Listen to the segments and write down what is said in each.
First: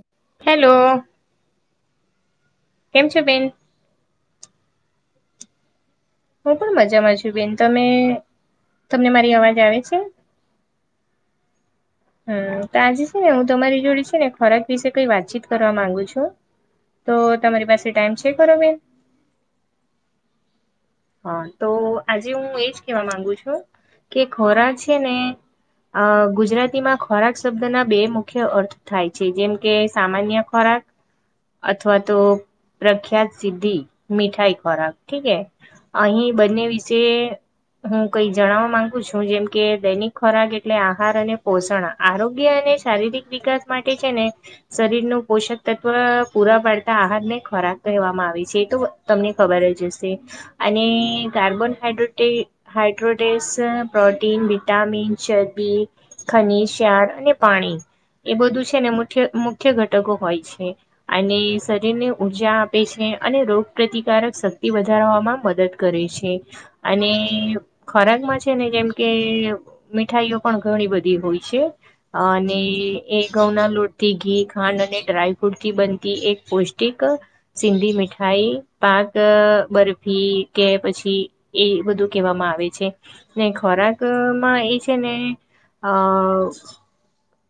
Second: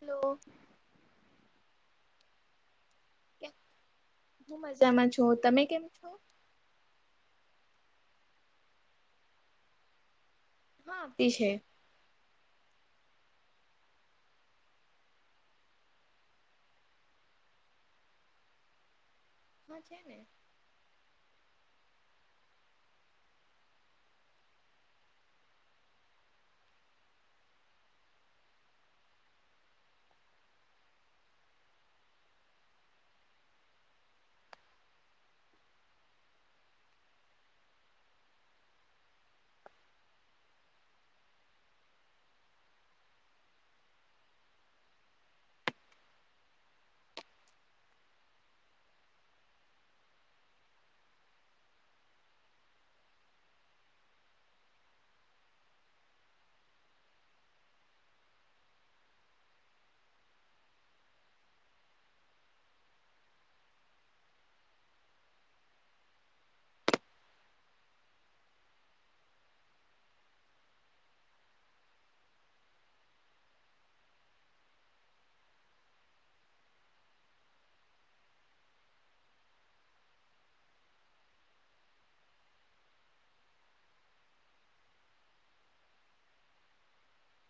Hello hello. કેમ છે, બેન? હું મજામાં છું તમે કેમ છો? હું પણ મજામાં છું બેન તમે તમને મારી અવાજ આવે છે? હા તી છે. હ તો આજે છે, ને હું તમારી જોડ છે, ને ખોરાક વિશે કઈ વાતચીત કરવા માંગુ છું. તો તમારી પાસે ટાઈમ છે, ખરો બેન? હા છે, ને હ તો આજે હું એજ કેવા માંગુ છું કે ખોરાક છે, ને અ ગુજરાતીમાં ખોરાક શબ્દના બે મુખ્ય અર્થ થાય છે, જેમ કે સામાન્ય ખોરાક. અથવા તો પ્રખ્યાત સિદ્ધિ મીઠાઈ ખોરાક ઠીકે. અહીં બંને વિશે હું કઈ જણાવા માંગુ છું. જેમ કે દૈનિક ખોરાક એટલે આહાર અને પોષણ આરોગ્ય અને શારીરિક વિકાસ માટે છે ને શરીરનું પોષક તત્વ પૂરા પાડતા આહારને ખોરાક કહેવામાં આવે છે. તો તમને ખબર જ હશે, અને કાર્બનહાઈડ્રોટે હાડ્રોટેસ, પ્રોટીન, વિટામીન, ચરબી, ખનીજ, ક્ષાર અને પાણી એ બધું છે ને મુથ્ય, મુખ્ય ઘટકો હોય છે. અને શરીરને ઊર્જા આપે છે, અને રોગ પ્રતિકારક શક્તિ વધારવામાં મદદ કરે છે અને ખોરાકમાં છે ને જેમ કે મીઠાઈઓ પણ ઘણી બધી હોય છે. અને એ ઘઉંના લોટથી ઘી, ખાંડ અને ડ્રાયફ્રૂટથી બનતી એક પૌષ્ટિક સિંધી મીઠાઈ પાક અ બરફ ફી કે પછી એ બધું કેવામાં આવે છે. ને ખોરાકમાં એ છે ને અ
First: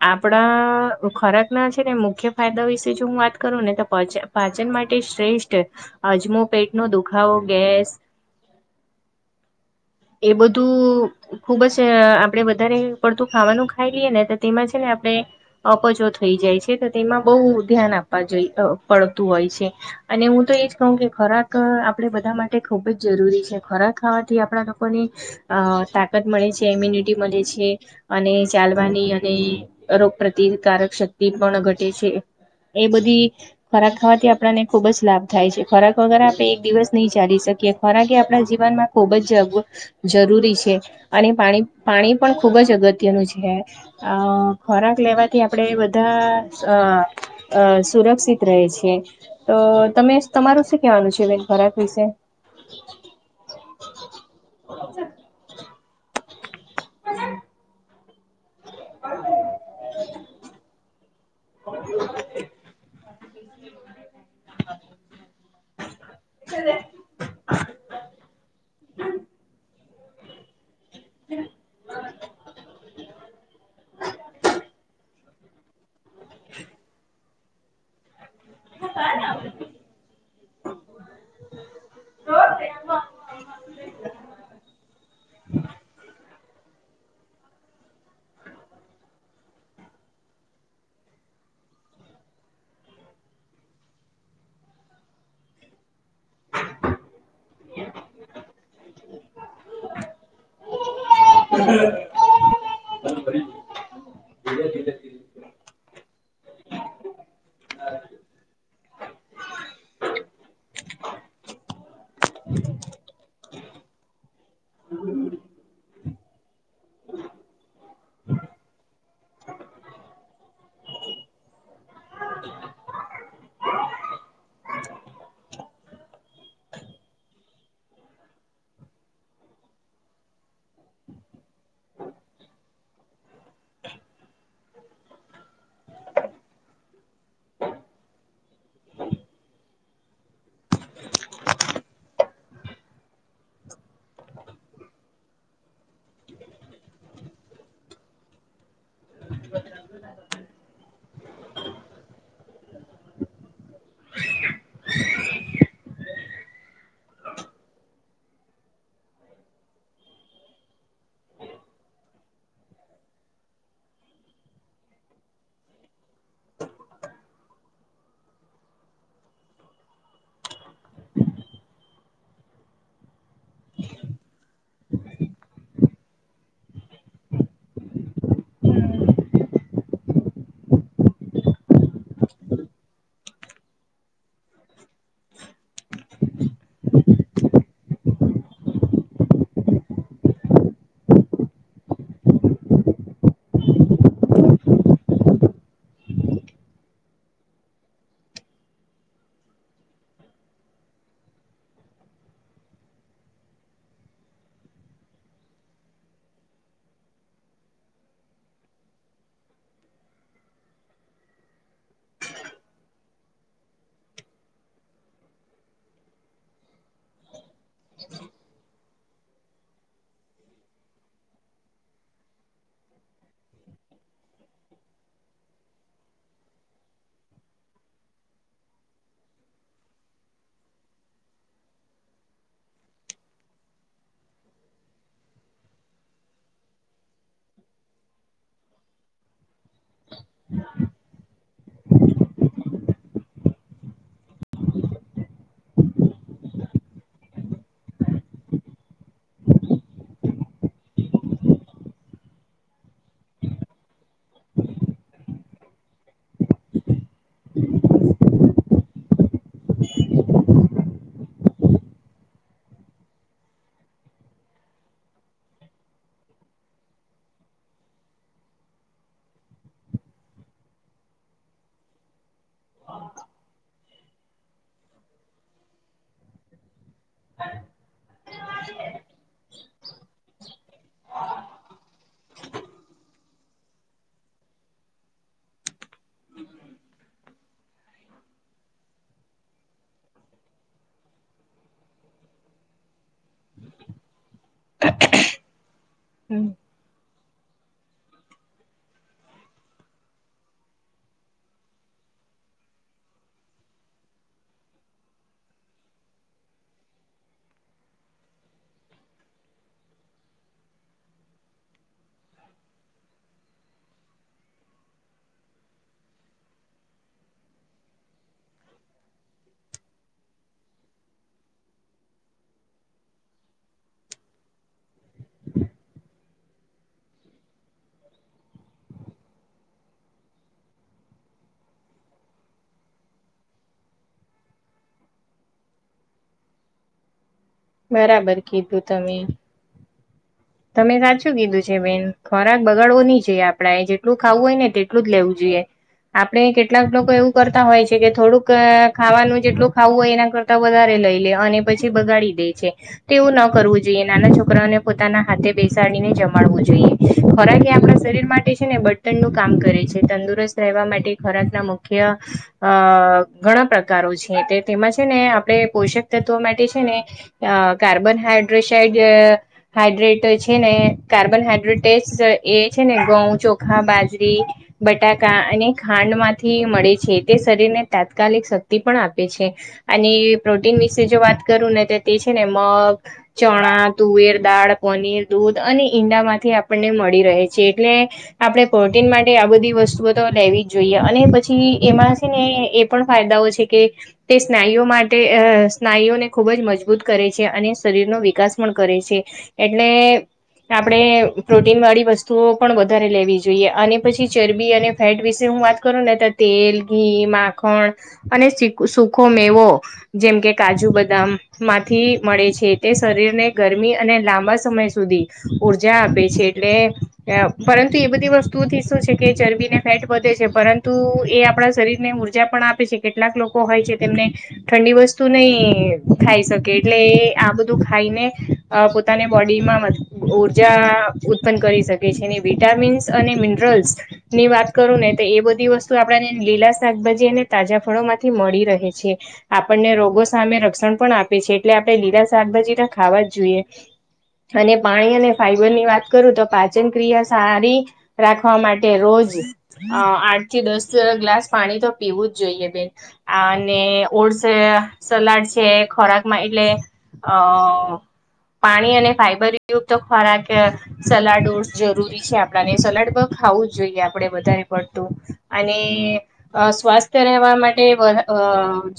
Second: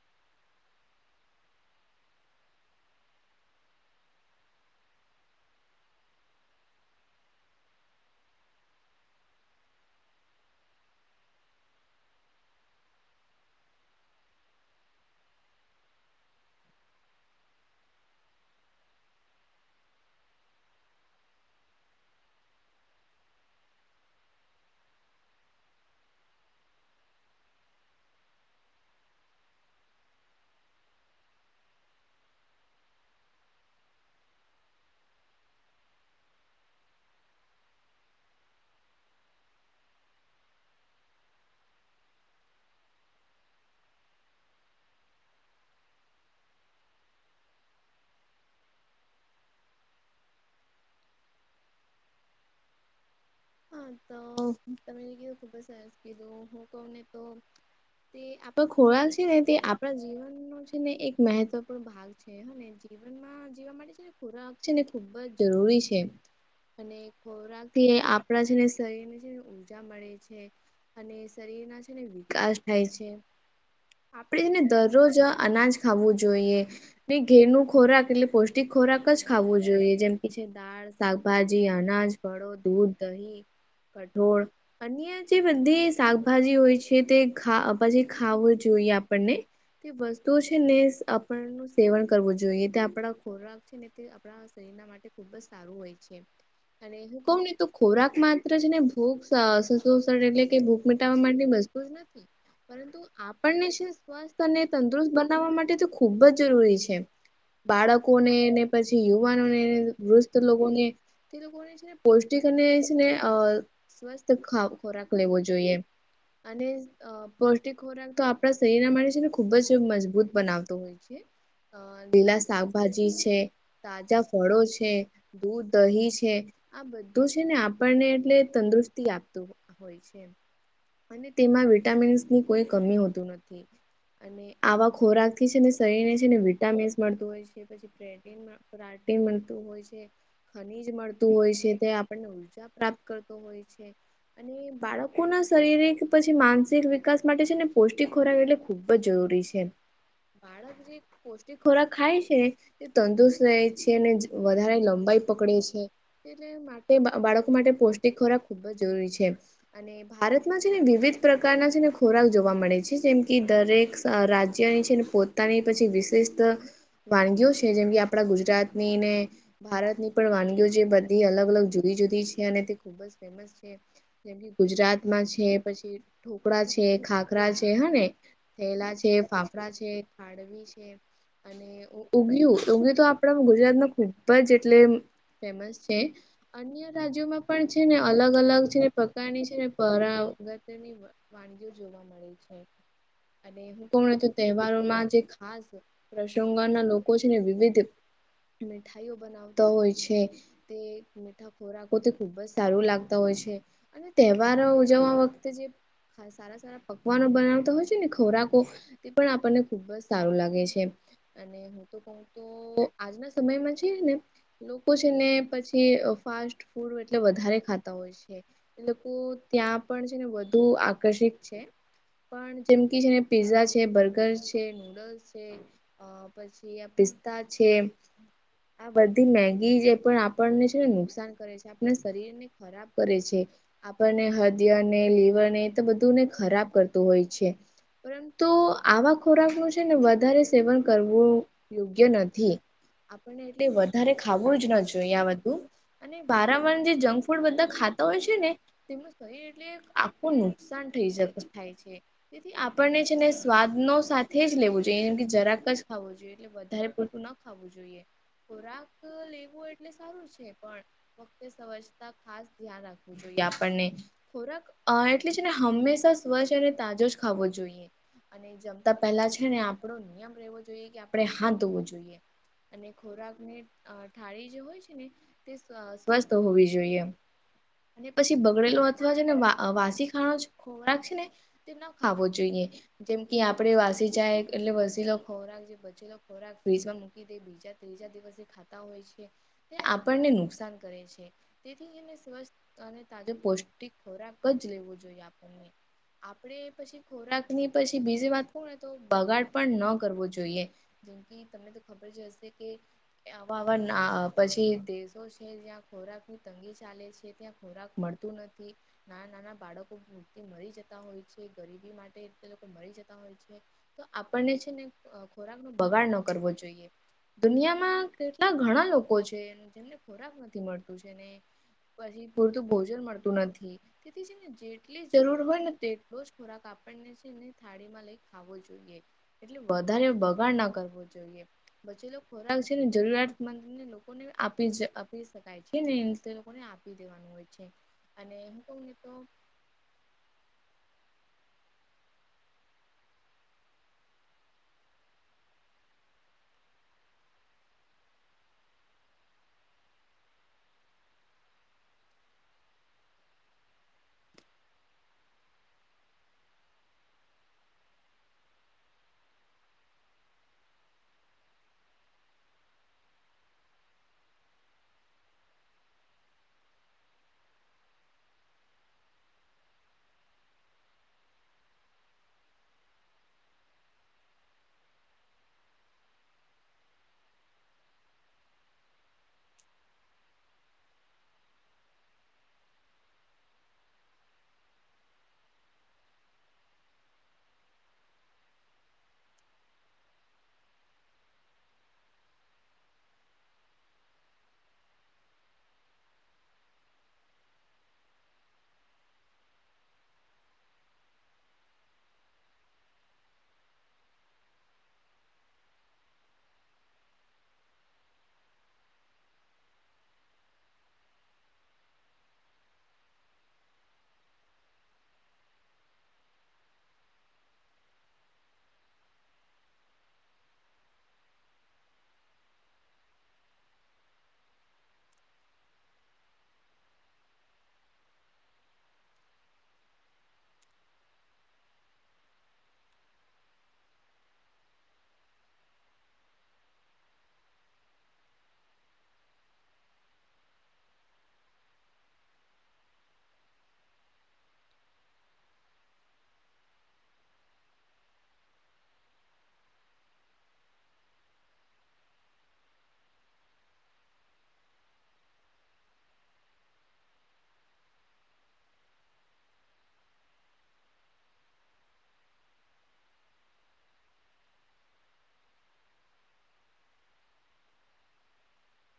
આપડા ખોરાકના છે ને મુખ્ય ફાયદા વિશે જો હું વાત કરુંને તો પચા પાચન માટે શ્રેષ્ઠ, અજમો પેટનો દુખાવો, ગેસ [inaudible] એ બધું ખૂબ જ આપડે વધારે પડતું ખાવાનું ખાઈ લીએ ને ત તેમા છે ને આપડે અપચો થઈ જાય છે, તો તેમાં બોવ ધ્યાન આપવા જોઈ અ પડતું હોય છે. અને હું તો એજ કઉ કે ખોરાક આપડે બધા માટે ખૂબ જ જરૂરી છે, ખોરાક ખાવાથી આપડા લોકોની અ તાકત મળે છે. એમ્યુનિટી મલે છે અને ચાલવાની અ ને રોગ પ્રતિકારક શક્તિ પણ ઘટે છે, એ બધી ખોરાક ખાવાથી આપડાને ખૂબ જ લાભ થાય છે, ખોરાક વગર આપણે એક દિવસ નઈ ચાલી શકીએ, ખોરાક એ આપડા જીવનમાં ખૂબ જગવો જરૂરી છે અને પાણ -પાણી પણ ખૂબ જ અગત્યનું છે. અ ખોરાક લેવાથી આપડે બધા અ અ સુરક્ષિત રહેે છે. અ તમે તમારું શું કેવાનું છે? બેન ખોરાક વિશે? હા, તો તમે કીધું, ખૂબ જ સરસ કીધું, હું કઉને તો તે આપડો ખોરાક છે ને, તે આપડા જીવનનો છે ને એક મેહેત્વપૂર્ણ ભાગ આવું છે હને જીવ જીવનમાં જીવા માટે છે ને ખોરાક છે ને ખૂબ જ જરૂરી છે અને ખોરાકથી આપડા છે ને શરીરને છે ને ઉર્જા મળે છે. અને શરીરના છે ને વિકાસ થાય છે, આપડે એને દરરોજ અનાજ ખાવું જોઈએ ને ઘેરનું ખોરાક એટલે પૌષ્ટિક ખોરાક જ ખાવું જોઈએ, જેમ છે, દાળ, શાકભાજી, અનાજ, ફળો, દૂધ, દહીં, કઠોળ, અન્ય જે બધ્ધી શાકભાજી હોય છે તે ખા પછી ખાવું જોઈએ આપણને. તે વસ્તુઓ છે ને સ આપણનું સેવન કરવું જોઈએ તે આપડા ખોરાક છે ને તે આપડા શરીરના માટે ખૂબ જ સારું હોય છે અને હું કઉ ને તો ખોરાક માત્ર છે ને ભૂખ સ સતોષણ એટલે કે ભૂખ મીટાવા માટે વસ્તુ જ નથી. પરંતુ આપણને છે ને સ્વસ્થ અને તંદુરસ્ત બનાવા માટે તો ખૂબ જ જરૂરી છે. બાળકોને ને પછી, યુવાનોને, વૃસ્ત લોકોને તે લોકોને છેને પોસ ટિક અને છે ને અ સ્વસ્થ ખા ખોરાક લેવો જોઈએ, અને અ પૌષ્ટિક ખોરાક તો આપણા શરીર માટે છે ને ખુબ જ મજબૂત બનાવતો હોય છે. અ લીલા શાકભાજી છે. તાજા ફળો છે દૂધ દહી છે આ બધુ ધું છે ને આપણને એટલે તંદુરસ્તી આપતું હોય છે. અને તેમાં વિટામિન્સની કોઈ કમી હોતું નથી અને આવા ખોરાક થી છે ને શરીર ને છે ને વિટામીન્સ મળતું હોય છે પછી [unintelligible] તું હોય છે ખનીજ મળતું હોય છે ત્યાં આપને ઉર્જા પ્રાપ્ત કરતો હોય છે. અને બાળકોના શરીરિક પછી માનસિક વિકાસ માટે છે ને પૌષ્ટિક ખોરાક એટલે- ખૂબ જ જરૂરી છે બાળક જે પૌષ્ટિક ખોરાક ખાય છે. તંદુરસ્ત રહે છે ને વધારે લંબાઈ પકડે છે એટલે મા તે બાળકો માટે પૌષ્ટિક ખોરાક ખૂબ જ જરૂરી છે. અને ભારતમાં છે ને વિવિધ પ્રકારના છે ને ખોરાક જોવા મળે છે જેમ કે દરેક રાજ્યની છે ને પોતાની પછી વિશેષત [inaudible] વાનગીઓ છે. જેમ કે આપણા ગુજરાતની ને ભારતની પણ વાનગીઓ જે બધી અલગ અલગ જુ જુદી જુદી છે અને તે ખુબ જ ફેમસ છે જેમ કે ગુજરાતમાં છે પછી ઢોકળા છે ખાખરા છે હને થેલા છે ફાફડા છે ખાડવી છે. અને ઉગયું ઉગયું તો આપણા ગુજરાતમાં ખુબ જ એટલે ફેમસ છે. અન્ય રાજ્યોમાં પણ છે ને અલગ અલગ છે પ્રકારની છે ને પરાવ [unintelligible] વાનગીઓ જોવા મળે છે [inaudible] અને હું પણ તો તહેવારોમાં જે ખાસ પ્રસંગોના લોકો છે ને વિવિધ [inaudible] મીઠાઈઓ બનાવતા હોય છે તે [inaudible] મીઠા ખોરાકો તે ખુબ જ સારું લાગતા હોય છે. અને તહેવારો ઉજવવા વખતે જે [inaudible] સારા સારા પકવાનો બનાવતા હોય છે ને ખોરાકો તે પણ આપણને ખુબ જ સારું લાગે છે અને [inaudible] હું તો આજના સમયમાં છે ને લોકો છે ને પછી- ઍ ફાસ્ટ ફૂડ એટલે વધારે ખાતા હોય છે. એ લોકો ત્યાં પણ છે ને વધુ આકર્ષિત છે. પણ જેમ કી છે ને પિઝા છે બર્ગર છે નુડલ્સ છે. અ પછી પિસ્તા છે [inaudible] આ બધી મેગી જે પણ આપ પણછે ને નુકસાન કરે છે આપણા શરીર ને ખરાબ કરે છે. આપણને હડિયને લીવરને એ બધુંને ખરાબ કરતું હોય છે. પરંતુ આવા ખોરાકનું છે ને વધારે સેવન કરવું યોગ્ય નથી આપણને એટલે વધારે ખાવું જ ન જોઈએ જો બધું અને વાારંવાર જે જંક ફૂડ બધા ખાતા હોય છે ને તેમનું શરીર એટલે આખું નુકસાન થઈ જતું થાય છે. તેથી આપણને છે ને સ્વાદનો સાથે જ લેવો જોઈએ જેમ કે જરાક જ ખાવો જોઈએ એટલે વધારે પૂરતું ન ખાવું જોઈએ ખોરાક લેવું એટલે એટલે સારું છે પણ ફકત સવજતા ખાસ ધ્યાન રાખવું જોઈએ આપણને ખોરાક એટલે અ ને હંમેશા સ્વચ્છ અને તાજો જ ખાવો જોઈએ. અને જમતા પહેલા છે ને આપણો નિયમ રહેવો જોઈએ કે આપણે હાથ ધોવો જોઈએ. અને ખોરાક ની થાળી જે હોય છે ને તે સ્વસ્થ હોવી જોઈએ. અને પછી બગડેલો અથવા [inaudible] ને વાસી ખાણ ખોરાક છે ને ખાવો જોઈએ. જેમ કે આપડે વાસી જાય એટલે વસીલો ખોરાક જે બચેલો ખોરાક ફ્રીજમાં મૂકી દઈ બીજા ત્રી જા દિવસે ખાતા હોય છે તે આપણને નુકસાન કરે છે. તેથી એ સ્વસ્થ અને તાજો પૌષ્ટિક ખોરાક જ લેવો જોઈએ આપણને. હમ આપણે પછી ખોરાક ની પછી બીજી વાત કો ને તો બગાડ પણ ન કરવો જોઈએ. જેમ કે ખબર જ હશે કે આવા આવા પછી દેશો છે જ્યાં ખોરાક તંગી ચાલે છે, ત્યાં ખોરાક મળતું નથી, નાના નાના બાળકો પૂરથી મરી જતા હોય છે, ગરીબી માટે લોકો મરી જતા હોય છે તો આપણને છે ને ખોરાક નો બગાડ ન કરવો જોઈએ. દુનિયામાં કેટલા ઘણા લોક કો છે જેમને ખોરાક નથી મળતું છે ને પછી પૂરતું ભોજન મળતું નથી તેથી છે ને જે જેટલી જરૂર હોય ને તેટલો જ ખોરાક આપણને છેને થાળી એને ખાવો જોઈએ. એટલે વધારે બગાડ ના કરવો જોઈએ. પછી ખોરાક છે ને જરૂરિયાતમંદ ને લોકોને આપી આપી શકાય છે ને તે લોકોને આપી દેવાનું હોય છે. અને બરાબર હું કહું કીધું ને તો તમે. તમે સાચું કીધું છે બેન, ખોરાક બગાડવો ની જોઈએ આપણે જેટલું ખાવું હોય ને તેટલું જ લેવું જોઈએ. આપણે કેટલા લોકો એવું કરતા હોય છે કે થોડુંક જેટલું ખાવું હોય એના ક તા વધારે લઈ લે અને પછી બગાડી દે છે. તેવું ન કરવું જોઈએ નાના છોકરાઓને પોતાના હાથે બેસાડીને જમાડવું જોઈએ, ખોરાકે આપણા શરીર માટે છે ને બટન નું કામ કરે છે, તંદુરસ્ત રહેવા માટે ખોરાકના મુખ્ય અ ઘણા પ્રકારો છે તે તેમાં છે ને આપણે પોષક તત્વ માટે છે ને અ કાર્બન હાઈડ્રોક્સઇડ હાઈડ્રેટ છે ને કાર્બનહાઈડ્રેટે એ છે ને ઘઉં, ચોખા, બાજરી બટાકા અને ખાંડ માંથી મળે છે તે શરીરને તાત્કાલિક શક્તિ પણ આપે છે. અને પ્રોટીન વિશે જો વાત કરું ને તો તે છે ને મગ ચણા, તુવેર દાળ, પનીર, દૂધ અને ઈંડા માંથી આપણને મળી રહે છે એટલે આપણે પ્રોટીનવાળી આ બધી વસ્તુઓ તો લેવી જ જોઈએ અને પછી એમાં છે ને પણ ફાયદાઓ છે કે તે સ્નાયુઓ માટે અ સ્નાયુઓને ખૂબ જ મજબૂત મજબૂત કરે છે અને શરીરનો વિકાસ પણ કરે છે એટલે આપણે પ્રોટીનવાળી વસ્તુઓ પણ વધારે લેવી જોઈએ અને પછી ચરબી અને ફેટ વિશે હું વાત કરુ ની તો તેલ, ઘી, માખણ અને સુખો મેવો જેમ કે કાજુ, બદામ માંથી મળે છે તે શરીરને ગરમી અને લાંબા સમય સુધી ઊર્જા આપે છે. એટલે પરંતુ એ બધી વસ્તુથી શું છે કે ચરબીને ફેટ વધે છે પર તુ એ આપણા શરીરને ઉર્જા પણ આપે છે કેટલાક લોકો હોય છે તેમને- ઠંડી વસ્તુ નઈ ખાઈ શકે એટલે આ બધું ખાઈને પોતાની બોડીમાં ઉર્જા ઉત્પન્ન કરી શકે છે અને વિટામિન્સ અને મિનરલ્સ ની વાત કરો ને તો એ બધી વસ્તુ આપણેને લીલા શાકભાજી અને તાજા ફળો માંથી મળી રહે છે. આપણને રોગો સામે રક્ષણ પણ આપે છે એટલે આપણે લીલા શાકભાજી ખાવા જ જોઈએ. અને પાણી અને ફાઈબર ની વાત કરું તો પાચન ક્રિયા સારી રાખવા માટે રોજ અ આઠ થી દસ ગ્લાસ પાણી તો પીવું જ જોઈએ બેન. અને ઓરસે સલાડ છે ખોરાકમાં એટલે અ પાણી અને ફાઈબર યુક્ત‌ ખોરાક સલાડો જરૂરી છે, આપણાને સલાડ બો ખાવું જ જોઈએ આપડે વધારે પડતું અને અ સ્વાસ્થ્ય રહેવા માટે વ અ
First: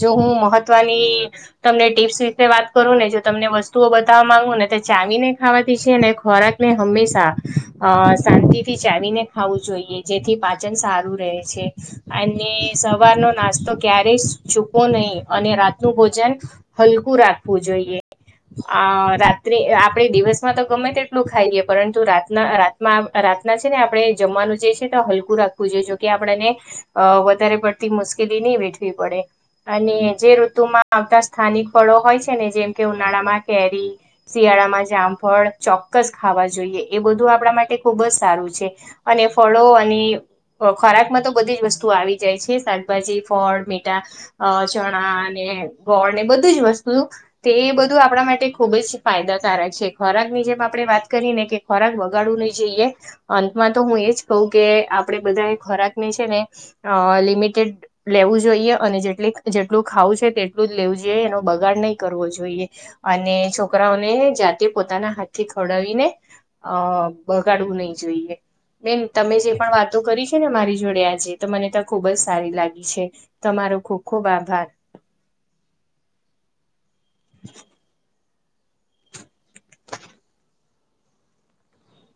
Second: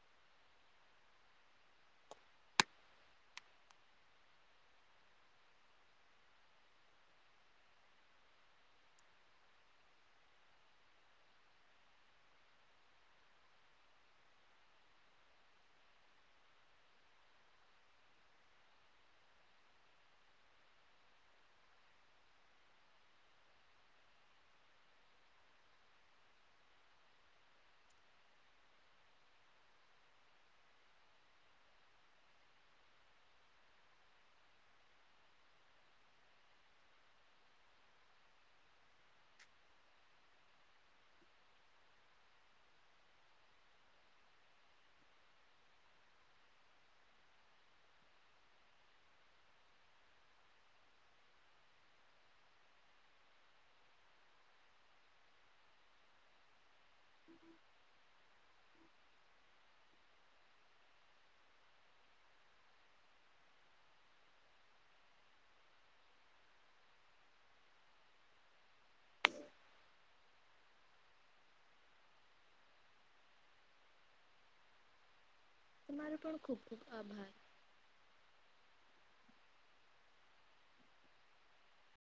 જો હું મહત્વની તમને ટીપ્સ વિશે વાત કરું ને જો તમને વસ્તુઓ બતાવવા માંગુ ને તો ચાવીને ખાવાતી છે, ને ખોરાક હંમેશા અ શાંતિથી ચાવીને ખાવું જોઈએ જેથી પાચન સારું રે છે. અને સવારનો નાસ્તો ક્યારેય છૂકવો નહી અને રાતનું ભોજન હલકું રાખવું જોઈએ અ રાત્રે આપડે દિવસમાં તો ગમે તેટલું ખાઈએ પરંતુ રાતના રા મા રાતના છે, ને આપણે જમવાનું જે છે, તો હલકું રાખવું જોઈએ જોકે આપણેને અ વધારે પડતી મુશ્કેલી ની વેઠવી પડે અને જે ઋતુમાં આવતા સ્થાનિક ફળો હોય છે, ને જેમ કે ઉનાળામાં કેરી શિયાળામાં જામફળ ચોક્કસ ખાવા જોઈએ એ બધું આપણા માટે ખુબ જ સારું છે. અને ફળો અને ખોરાકમાં તો બધી જ વસ્તુ આવી જાય છે, શાકભાજી, ફળ, મીઠા અ ચણાને અને ગોળને બધું જ વસ્તુ તે એ બધું આપણા માટે ખૂબ જ ફાયદાકારક છે, ખોરાકની જેમ આપણે વાત કરી ને કે ખોરાક બગાડવું નહી જોઈએ અંતમાં તો હું એજ કહું કે આપણેે બધા એ ખોરાક ને છે, ને અ લિમિટેડ લેવું જોઈએ અને જેટલી જેટલું ખાવું છે, તે ટલું જ લેવું જોઈએ એનો બગાડ નહીં કરવો જોઈએ અને છોકરાઓને જાતે પોતાના હાથથી ખવડાવીને અ બગાડવું નહી જોઈએ બેન તમે જે પણ વાતો કરી છે, ને મારી જોડે આજે તો મને તો ખુબ જ સારી લાગી છે. તમારો ખુબ ખુબ આભાર તમારો પણ ખુબ ખુબ આભાર